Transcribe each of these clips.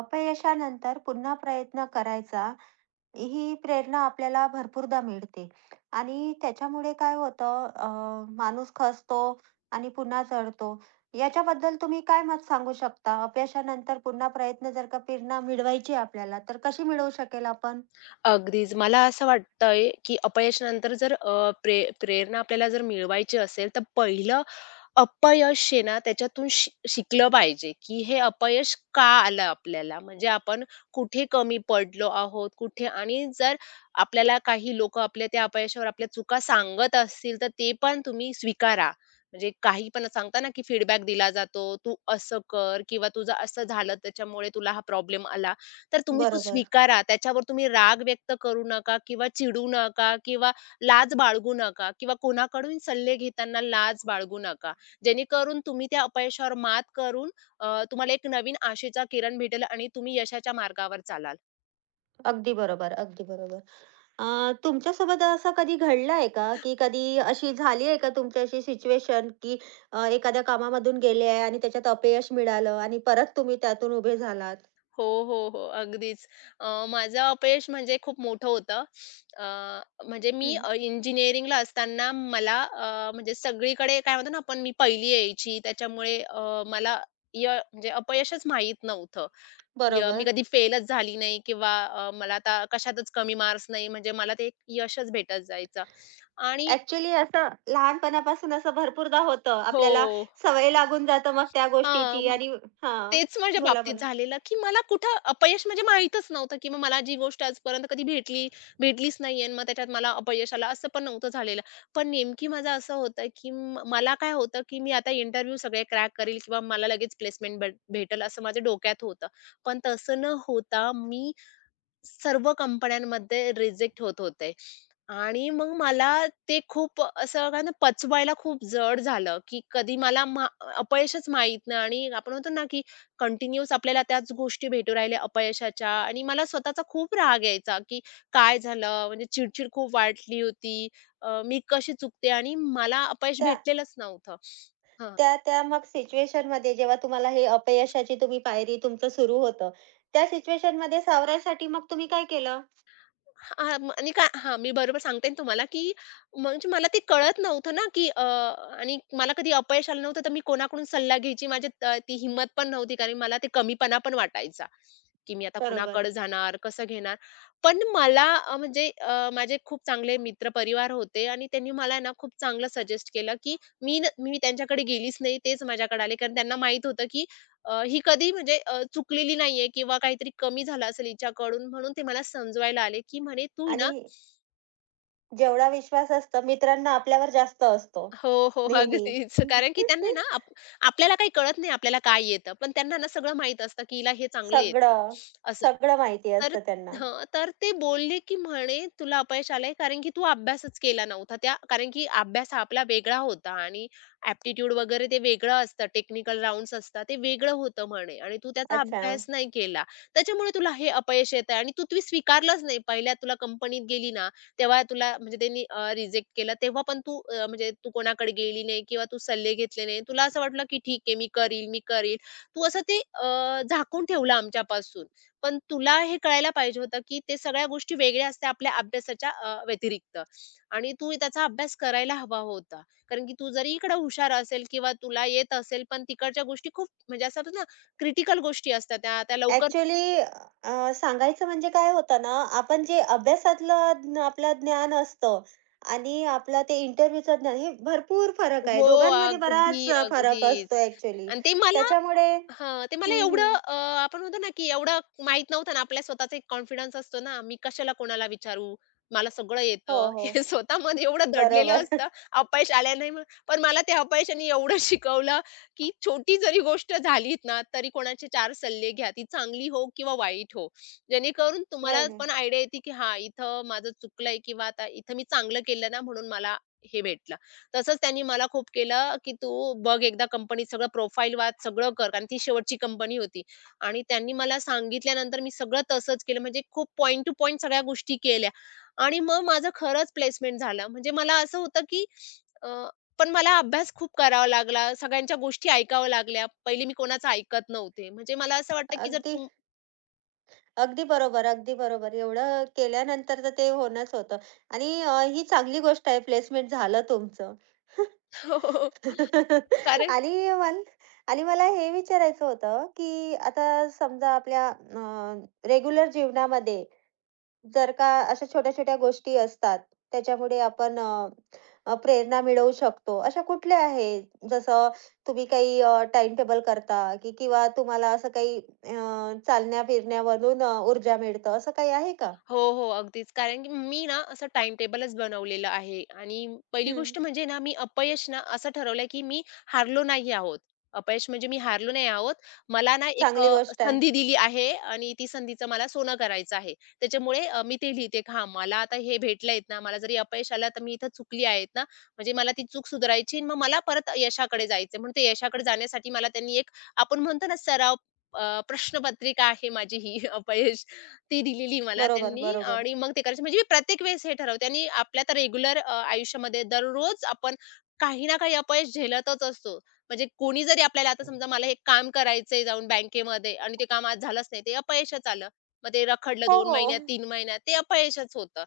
अपयशानंतर पुन्हा प्रयत्न करायचा, ही प्रेरणा आपल्याला भरपूरदा मिळते आणि त्याच्यामुळे काय होतं माणूस खचतो आणि पुन्हा चढतो. याच्याबद्दल तुम्ही काय मत सांगू शकता? अपयशानंतर पुन्हा प्रयत्न जर का प्रेरणा मिळवायची आपल्याला, तर कशी मिळवू शकेल आपण? अगदीच. मला असं वाटतंय, की अपयशानंतर जर प्रेरणा आपल्याला जर मिळवायची असेल, तर पहिलं अपयश आहे ना, त्याच्यातून शिकलं पाहिजे, की हे अपयश का आलं आपल्याला? म्हणजे आपण कुठे कमी पडलो आहोत, कुठे आणि जर आपल्याला काही लोकं आपल्या त्या अपयशावर आपल्या चुका सांगत असतील, तर ते पण तुम्ही स्वीकारा. म्हणजे काही पण सांगता ना, की फीडबॅक दिला जातो, "तू असं कर" किंवा "तुझं असं झालं, त्याच्यामुळे तुला हा प्रॉब्लेम आला." तर तुम्ही तो बरोबर. स्वीकारा. त्याच्यावर तुम्ही राग व्यक्त करू नका किंवा चिडू नका किंवा लाज बाळगू नका किंवा कोणाकडून सल्ले घेताना लाज बाळगू नका. जेणेकरून तुम्ही त्या अपयशावर मात करून तुम्हाला एक नवीन आशेचा किरण भेटेल आणि तुम्ही यशाच्या मार्गावर चालाल. अगदी बरोबर, अगदी बरोबर. अ, तुमच्यासोबत असं कधी घडलं आहे का, की कधी अशी झाली आहे का तुमच्याशी सिच्युएशन, की एखाद्या कामामधून गेले आहे आणि त्याच्यात अपयश मिळालं आणि परत तुम्ही त्यातून उभे झालात? हो, हो, हो. अगदीच. माझं अपयश म्हणजे खूप मोठं होतं. अ, म्हणजे मी हं, इंजिनिअरिंगला असताना मला म्हणजे सगळीकडे काय म्हणतो ना आपण मी पहिली यायची त्याच्यामुळे मला य म्हणजे अपयशच माहीत नव्हतं. मी बरोबर. कधी फेलच झाली नाही किंवा मला आता कशातच कमी मार्क्स नाही म्हणजे मला ते एक यशच भेटत जायचं आणि ॲक्चुअली असं लहानपणापासून असं भरपूरदा होतं. हो. आपल्याला सवय लागून जातं मग त्या गोष्टीची आणि हां, तेच माझ्या बोला, बाबतीत बोला. झालेलं, की मला कुठं अपयश म्हणजे माहीतच नव्हतं, की मग मला जी गोष्ट आजपर्यंत कधी भेटलीच नाहीये आणि मग त्याच्यात मला अपयश आलं, असं पण नव्हतं झालेलं. पण नेमकी माझं असं होतं, की मला काय होतं, की मी आता इंटरव्ह्यू सगळे क्रॅक करेल किंवा मला लगेच प्लेसमेंट भेटेल असं माझ्या डोक्यात होतं. पण तसं न होता मी सर्व कंपन्यांमध्ये रिजेक्ट होत होते. आणि मग मला ते खूप असं काय ना पचवायला खूप जड झालं, की कधी मला अपयशच माहीत नाही आणि आपण म्हणतो ना, की कंटिन्यूअस आपल्याला त्याच गोष्टी भेटू राहिल्या अपयशाच्या आणि मला स्वतःचा खूप राग यायचा, की काय झालं? म्हणजे चिडचिड खूप वाढली होती. मी कशी चुकते? आणि मला अपयश त्या भेटलेलंच नव्हतं. हां. त्या त्या मग सिच्युएशनमध्ये जेव्हा तुम्हाला हे अपयशाची तुम्ही पायरी तुमचं सुरू होतं, त्या सिच्युएशनमध्ये सावरायसाठी मग तुम्ही काय केलं? हां, मग आणि काय हां, मी बरोबर सांगते ना तुम्हाला, की म्हणजे मला ते कळत नव्हतं ना, की आणि मला कधी अपयश आलं नव्हतं, तर मी कोणाकडून सल्ला घ्यायची माझ्यात ती हिंमत पण नव्हती, कारण मला ते कमीपणा पण वाटायचा, की मी आता बरोबर. कुणाकडे जाणार, कसं घेणार. पण मला म्हणजे माझे खूप चांगले मित्रपरिवार होते आणि त्यांनी मला ना खूप चांगलं सजेस्ट केलं, की मी त्यांच्याकडे गेलीच नाही, तेच माझ्याकडे आले. कारण त्यांना माहीत होतं, की ही कधी म्हणजे चुकलेली नाहीये किंवा काहीतरी कमी झालं असेल हिच्याकडून म्हणून ते मला समजवायला आले, की म्हणे "तू आणि ना". जेवढा विश्वास असतो मित्रांना आपल्यावर जास्त असतो, हो, हो. नेहमी. अगदीच. कारण की त्यांना आहे ना आपल्याला काही कळत नाही आपल्याला काय येतं. पण त्यांना ना सगळं माहीत असतं, की हिला हे चांगलं येतं सगळं, असं. सगळं माहिती तर असतं त्यांना. हां, तर ते बोलले, की म्हणे तुला अपयश आलंय कारण की तू अभ्यासच केला नव्हता. त्या कारण की अभ्यास हा आपला वेगळा होता आणि ॲप्टिट्यूड वगैरे ते वेगळं असतं. टेक्निकल राउंड्स असतात. ते वेगळं होतं म्हणे आणि तू त्याचा अच्छा. अभ्यास नाही केला. त्याच्यामुळे तुला हे अपयश येतंय आणि तू ते स्वीकारलंच नाही. पहिल्या तुला कंपनीत गेली ना, तेव्हा तुला म्हणजे त्यांनी रिजेक्ट केलं. तेव्हा पण तू म्हणजे तू कोणाकडे गेली नाही किंवा तू सल्ले घेतले नाही. तुला असं वाटलं, की ठीक आहे मी करील, मी करील. तू असं ते झाकून ठेवलं आमच्यापासून. पण तुला हे कळायला पाहिजे होतं, की ते सगळ्या गोष्टी वेगळ्या असतात आपल्या अभ्यासाच्या व्यतिरिक्त आणि तू त्याचा अभ्यास करायला हवा होता. कारण की तू जरी इकडे हुशार असेल किंवा तुला येत असेल, पण तिकडच्या गोष्टी खूप म्हणजे असं होतं ना, क्रिटिकल गोष्टी असतात त्या, त्या लवकर. ॲक्चुअली सांगायचं म्हणजे काय होतं ना, आपण जे अभ्यासातलं आपलं ज्ञान असतं आणि आपलं ते इंटरव्ह्यूचं ज्ञान, हे भरपूर फरक आहे. हो, दोघांमध्ये बराच अगदी, फरक अगदी. असतो ॲक्चुअली. आणि ते मला त्याच्यामुळे हां, ते मला हं, एवढं हं. आपण म्हणतो ना, की एवढं माहित नव्हतं ना, आपल्या स्वतःचा एक कॉन्फिडन्स असतो ना, मी कशाला कोणाला विचारू, मला सगळं हो, येतं. हो. हे स्वतःमध्ये एवढं दडलेलं बरोबर. असतं. अपयश आल्याने मग पण मला त्या अपयशाने एवढं शिकवलं, की छोटी जरी गोष्ट झालीत ना, तरी कोणाचे 4 सल्ले घ्या. ती चांगली हो किंवा वाईट हो. जेणेकरून नाही, तुम्हाला नाही. पण आयडिया येते, की हां, इथं माझं चुकलंय किंवा आता इथं मी चांगलं केलं ना, म्हणून मला हे भेटलं. तसंच त्यांनी मला खूप केलं, की "तू बघ एकदा कंपनीत सगळं प्रोफाइल वाच, सगळं कर." कारण ती शेवटची कंपनी होती आणि त्यांनी मला सांगितल्यानंतर मी सगळं तसंच केलं. म्हणजे खूप पॉइंट टू पॉइंट सगळ्या गोष्टी केल्या आणि मग माझं खरंच प्लेसमेंट झालं. म्हणजे मला असं होतं, की अ, पण मला अभ्यास खूप करावा लागला. सगळ्यांच्या गोष्टी ऐकाव्या लागल्या. पहिले मी कोणाचं ऐकत नव्हते. म्हणजे मला असं वाटतं, की जर अगदी अगदी बरोबर, अगदी बरोबर. एवढं केल्यानंतर तर ते होणंच होतं आणि ही चांगली गोष्ट आहे प्लेसमेंट झालं तुमचं. हो. हो. कारण आणि मन आणि मला हे विचारायचं होतं, की आता समजा आपल्या रेग्युलर जीवनामध्ये जर का अशा छोट्या-छोट्या गोष्टी असतात, त्याच्यामुळे आपण अ, अ, प्रेरणा मिळवू शकतो. अशा कुठल्या आहेत? जसं तुम्ही काही टेबल करता की किंवा तुम्हाला असं काही चालण्या-फिरण्यामधून ऊर्जा मिळतं, असं काही आहे का? हो, हो. अगदीच. कारण की मी ना असं टाईमटेबलच बनवलेलं आहे आणि पहिली हं, गोष्ट म्हणजे ना मी अपयश ना असं ठरवलंय की मी हारलो नाही आहोत. अपयश म्हणजे मी हारलो नाही आहोत. मला ना एक चांगली गोष्ट आहे. संधी दिली आहे आणि ती संधीचं मला सोनं करायचं आहे. त्याच्यामुळे मी ते लिहिते की हां, मला आता हे भेटलं ना, मला जरी अपयश आलं तर मी इथं चुकली आहेत ना, म्हणजे मला ती चूक सुधारायची आणि मग मला परत यशाकडे जायचं म्हणून ते यशाकडे जाण्यासाठी मला त्यांनी एक आपण म्हणतो ना सराव प्रश्नपत्रिका आहे माझी ही अपयश ती दिलेली मला बरोबर, त्यांनी बरोबर. आणि मग ते करायचं. म्हणजे मी प्रत्येक वेळेस हे ठरवते आणि आपल्या तर रेग्युलर आयुष्यामध्ये दररोज आपण काही ना काही अपयश झेलतच असतो. म्हणजे कोणी जरी आपल्याला आता समजा मला हे काम करायचंय जाऊन बँकेमध्ये आणि ते काम आज झालंच नाही, ते अपयशच आलं. मग ते रखडलं हो, 2 हो. महिन्यात, 3 महिन्यात ते अपयशच होतं.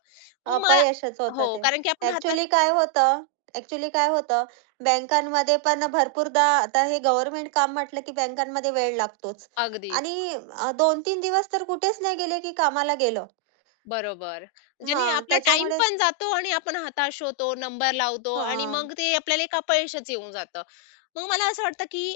मग मला अपयशच होतं हो, ते. कारण की आपण हताश. ॲक्चुअली काय होतं, ॲक्चुअली काय होतं, बँकांमध्ये पण भरपूरदा आता हे गव्हर्नमेंट काम म्हटलं की बँकांमध्ये वेळ लागतोच अगदीच. आणि 2-3 दिवस तर कुठेच नाही गेले की कामाला गेलो. बरोबर. ज्याने हां, आपला टाईम त्याच्यामुळे पण जातो आणि आपण हताश होतो, नंबर लावतो आणि हां, मग ते आपल्याला एक अपयशच येऊन जातं. मग मला असं वाटतं की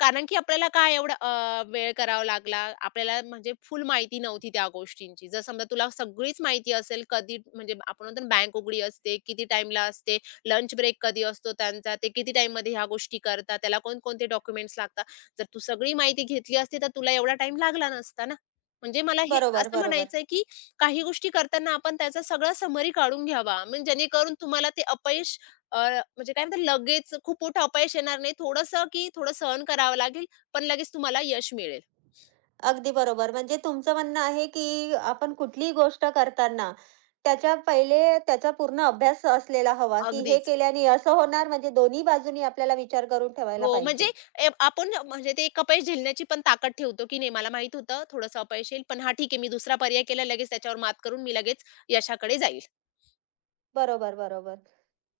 कारण की आपल्याला काय एवढा वेळ करावा लागला. आपल्याला म्हणजे फुल माहिती नव्हती त्या गोष्टींची. जर समजा तुला सगळीच माहिती असेल, कधी म्हणजे आपण म्हणतो ना बँक उघडी असते, किती टाईमला असते, लंच ब्रेक कधी असतो त्यांचा, ते किती टाईममध्ये ह्या गोष्टी करतात, त्याला कोणकोणते डॉक्युमेंट्स लागतात. जर तू सगळी माहिती घेतली असती, तर तुला एवढा टाईम लागला नसता ना. म्हणजे मला हे बरोबर, असं बरोबर. म्हणायचं की काही गोष्टी करताना आपण त्याचा सगळा समरी काढून घ्यावा. म्हणजे जेणेकरून तुम्हाला ते अपयश अ, म्हणजे काय म्हणतात लगेच खूप मोठं अपयश येणार नाही. थोडंसं की थोडं सहन करावं लागेल, पण लगेच तुम्हाला यश मिळेल. अगदी बरोबर. म्हणजे तुमचं म्हणणं आहे की आपण कुठलीही गोष्ट करताना त्याच्या पहिले त्याचा पूर्ण अभ्यास असलेला हवा, की हे अगदीच. केल्याने असं होणार म्हणजे दोन्ही बाजूनी आपल्याला विचार करून ठेवायला हो, म्हणजे पाहिजे. आपण म्हणजे ते एक अपयश झेलण्याची पण ताकद ठेवतो, की नाही मला माहीत होतं थोडंसं अपयश येईल, पण हां ठीक आहे, मी दुसरा पर्याय केला लगेच त्याच्यावर मात करून मी लगेच यशाकडे जाईल. बरोबर, बरोबर.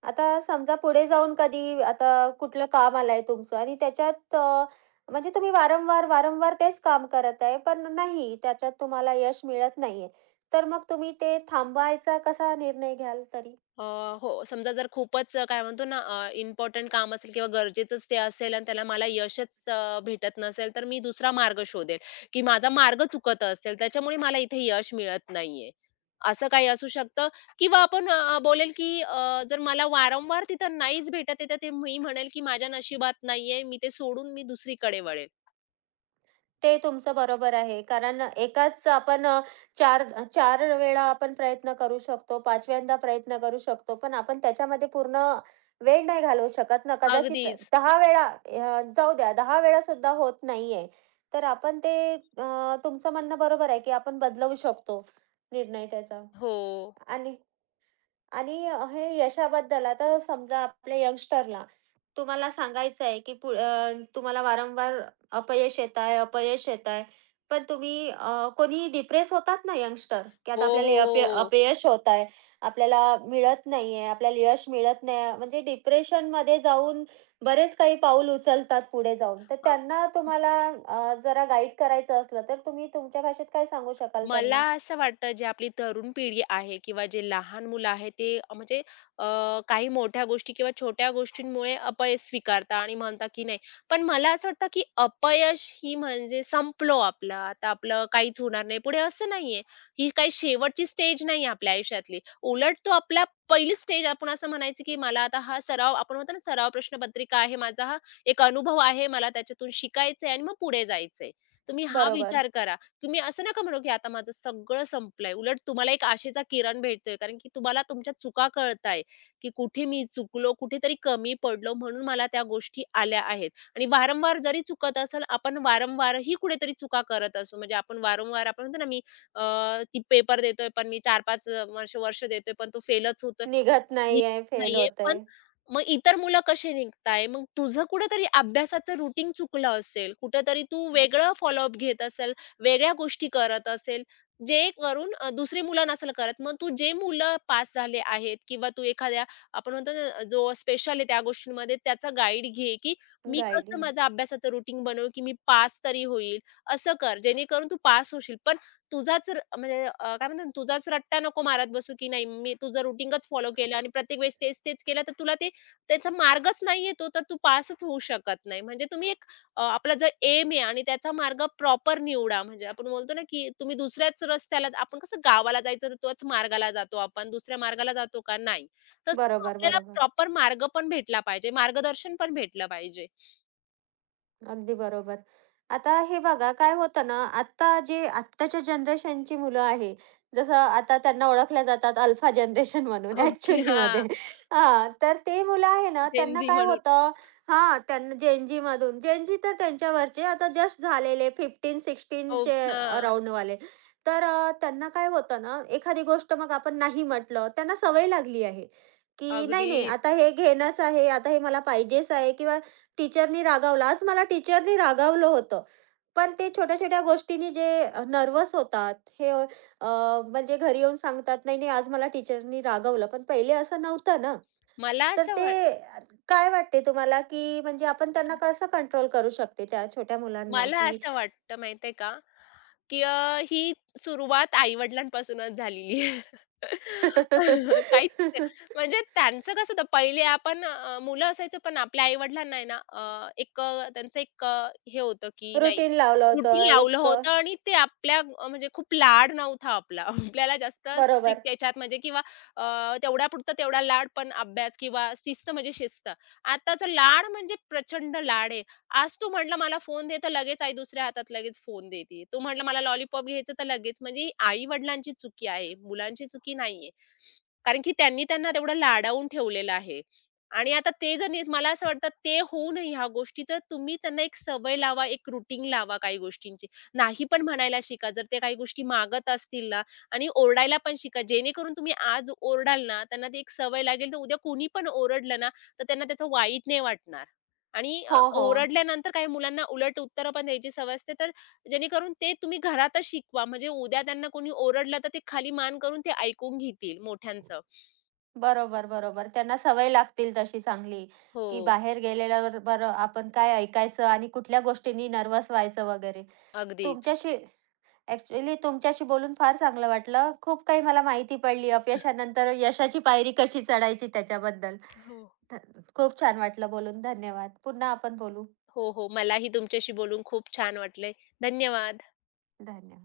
आता समजा पुढे जाऊन कधी आता कुठलं काम आलंय तुमचं आणि त्याच्यात म्हणजे तुम्ही वारंवार, वारंवार तेच काम करत आहे, पण नाही त्याच्यात तुम्हाला यश मिळत नाहीये. तर मग तुम्ही ते थांबवायचा कसा निर्णय घ्याल तरी? अ, हो. समजा जर खूपच काय म्हणतो ना काम असेल किंवा गरजेचंच ते असेल आणि त्याला मला यशच भेटत नसेल, तर मी दुसरा मार्ग शोधेल, की माझा मार्ग चुकत असेल त्याच्यामुळे मला इथे यश मिळत नाहीये. असं काही असू शकतं किंवा आपण बोलेल की जर मला वारंवार तिथं नाहीच भेटत आहे, तर ते मी म्हणेल की माझ्या नशिबात नाहीये. मी ते सोडून मी दुसरीकडे वळेल. ते तुमचं बरोबर आहे. कारण एकाच आपण 4 4 वेळा आपण प्रयत्न करू शकतो, 5व्यांदा प्रयत्न करू शकतो. पण आपण त्याच्यामध्ये पूर्ण वेळ नाही घालवू शकत ना. कदाचित अगदीच. 10 वेळा जाऊ द्या 10 वेळा सुद्धा होत नाहीये. तर आपण ते तुमचं म्हणणं बरोबर आहे, की आपण बदलवू शकतो निर्णय त्याचा. हो. आणि आणि हे यशाबद्दल आता समजा आपल्या यंगस्टरला तुम्हाला सांगायचं आहे, की तुम्हाला वारंवार अपयश येत आहे, अपयश येत आहे. पण तुम्ही कोणी डिप्रेस होतात ना यंगस्टर, की आता हो, आपल्याला हे हो. अपयश होत आहे, आपल्याला मिळत नाहीये, आपल्याला यश मिळत नाही म्हणजे डिप्रेशनमध्ये जाऊन बरेच काही पाऊल उचलतात पुढे जाऊन. तर त्यांना तुम्हाला जरा गाईड करायचं असलं, तर तुम्ही तुमच्या भाषेत काय सांगू शकाल मला त्यांना? असं वाटतं जे आपली तरुण पिढी आहे किंवा जे लहान मुलं आहे ते म्हणजे अ, काही मोठ्या गोष्टी किंवा छोट्या गोष्टींमुळे अपयश स्वीकारता आणि म्हणता की नाही. पण मला असं वाटतं की अपयश ही म्हणजे संपलो आपलं, आता आपलं काहीच होणार नाही पुढे असं नाहीये. ही काही शेवटची स्टेज नाही आपल्या आयुष्यातली. उलट तो आपला पहिली स्टेज आपण असं म्हणायचं की मला आता हा सराव आपण म्हणतो ना सराव प्रश्नपत्रिका आहे, माझा हा एक अनुभव आहे, मला त्याच्यातून शिकायचंय आणि मग पुढे जायचंय. तुम्ही हा बरोबर. विचार करा. तुम्ही असं नका म्हणू, की आता माझं सगळं संपलंय. उलट तुम्हाला एक आशेचा किरण भेटतोय. कारण की तुम्हाला तुमच्या चुका कळताय, की कुठे मी चुकलो, कुठेतरी कमी पडलो म्हणून मला त्या गोष्टी आल्या आहेत. आणि वारंवार जरी चुकत असेल, आपण वारंवारही कुठेतरी चुका करत असू. म्हणजे आपण वारंवार आपण म्हणतो ना, मी ती पेपर देतोय, पण मी 4-5 वर्ष वर्ष देतोय, पण तो फेलच होतोय. निघत निघत नाहीये, फेल नाहीये, पण होतंय. मग इतर मुलं कसे निघताय? मग तुझं कुठेतरी अभ्यासाचं रुटीन चुकलं असेल, कुठेतरी तू वेगळं फॉलोअप घेत असेल, वेगळ्या गोष्टी करत असेल, जे करून दुसरी मुलं नसेल करत. मग तू जे मुलं पास झाले आहेत किंवा तू एखाद्या आपण म्हणतो ना, जो स्पेशल आहे त्या गोष्टींमध्ये त्याचा गाईड घे, की मी कसं गाईडिंग. माझं अभ्यासाचं रुटीन बनवू, की मी पास तरी होईल, असं कर जेणेकरून तू पास होशील. पण तुझाच र म्हणजे काय म्हणतात ना, तुझाच रट्टा नको मारत बसू, की नाही मी तुझं रुटीनच फॉलो केलं आणि प्रत्येक वेळेस तेच-तेच केलं, तर तुला ते त्याचा मार्गच नाहीये तो, तर तू पासच होऊ शकत नाही. म्हणजे तुम्ही एक आपला जर एम आहे आणि त्याचा मार्ग प्रॉपर निवडा. म्हणजे आपण बोलतो ना, की तुम्ही दुसऱ्याच रस्त्याला आपण कसं गावाला जायचं तर तोच मार्गाला जातो आपण, दुसऱ्या मार्गाला जातो का? नाही. तसं बरोबर, आपल्याला बरोबर. प्रॉपर मार्ग पण भेटला पाहिजे, मार्गदर्शन पण भेटलं पाहिजे. अगदी बरोबर. आता हे बघा काय होतं ना, आत्ता जे आत्ताच्या जनरेशनची मुलं आहे, जसं आता त्यांना ओळखल्या जातात अल्फा जनरेशन म्हणून ओके. हां. ॲक्चुअलीमध्ये. हां, तर ते मुलं आहे ना, त्यांना Gen काय म्हणून. होतं हां, त्यांना जेन झीमधून जेन तर त्यांच्यावरचे आता जस्ट झालेले हो. 15-16चे हां. अराउंडवाले. तर त्यांना काय होतं ना, एखादी गोष्ट मग आपण नाही म्हटलं, त्यांना सवय लागली आहे, की नाही, नाही, आता अगदीच. हे घेणंच आहे, आता हे मला पाहिजेच आहे किंवा टीचरनी रागावलं. आज मला टीचरनी रागावलं होतं. पण ते छोट्या-छोट्या गोष्टींनी जे नर्व्हस होतात, हे म्हणजे घरी येऊन सांगतात, "नाही, नाही, आज मला टीचरनी रागावलं." पण पहिले असं नव्हतं ना. मला तर असं ते वा अ, काय वाटते तुम्हाला, की म्हणजे आपण त्यांना कसं कंट्रोल करू शकते त्या छोट्या मुलांना, मला की असं वाटतं माहितीये का, की ही सुरुवात आई-वडिलांपासूनच झालेली आहे. काहीच म्हणजे त्यांचं कसं होतं पहिले आपण मुलं असायचो पण आपल्या आई-वडिलांना आहे ना एक त्यांचं एक हे होतं की नाही रुटीन लावलं होतं रुटीन लावलं एक होतं आणि ते आपल्या म्हणजे खूप लाड नव्हता आपला. आपल्याला जास्त स्ट्रिक्ट बरोबर. त्याच्यात म्हणजे किंवा अ, तेवढ्यापुरता तेवढा लाड पण अभ्यास किंवा शिस्त म्हणजे शिस्त. आताचा लाड म्हणजे प्रचंड लाड आहे. आज तू म्हटलं मला फोन दे, तर लगेच आई दुसऱ्या हातात लगेच फोन देते. तू म्हटलं मला लॉलीपॉप घ्यायचं, तर लगेच म्हणजे आई-वडिलांची चुकी आहे, मुलांची चुकी नाहीये. कारण की त्यांनी त्यांना तेवढं लाडावून ठेवलेलं आहे. आणि आता ते जर नीट मला असं वाटतं ते होऊ नये ह्या गोष्टी, तर तुम्ही त्यांना एक सवय लावा, एक रूटीन लावा काही गोष्टींची. नाही पण म्हणायला शिका. जर ते काही गोष्टी मागत असतील ना आणि ओरडायला पण शिका. जेणेकरून तुम्ही आज ओरडाल ना, त्यांना ती एक सवय लागेल, तर उद्या कोणी पण ओरडलं ना, तर त्यांना त्याचं वाईट नाही वाटणार. आणि हो, हो. ओरडल्यानंतर काही मुलांना उलट उत्तरं पण द्यायची सवय असते, तर जेणेकरून ते तुम्ही घरातच शिकवा, म्हणजे उद्या त्यांना कोणी ओरडलं, तर ते खाली मान करून ते ऐकून घेतील मोठ्यांचं. बरोबर, बरोबर. त्यांना सवय लागतील तशी चांगली, की हो, बाहेर गेलेल्यावर बरं आपण काय ऐकायचं आणि कुठल्या गोष्टींनी नर्व्हस व्हायचं वगैरे. अगदीच. तुमच्याशी ॲक्चुअली तुमच्याशी बोलून फार चांगलं वाटलं. खूप काही मला माहिती पडली अपयशानंतर यशाची पायरी कशी चढायची त्याच्याबद्दल. हो. खूप छान वाटलं बोलून. धन्यवाद. पुन्हा आपण बोलू. हो, हो. मलाही तुमच्याशी बोलून खूप छान वाटले. धन्यवाद. धन्यवाद.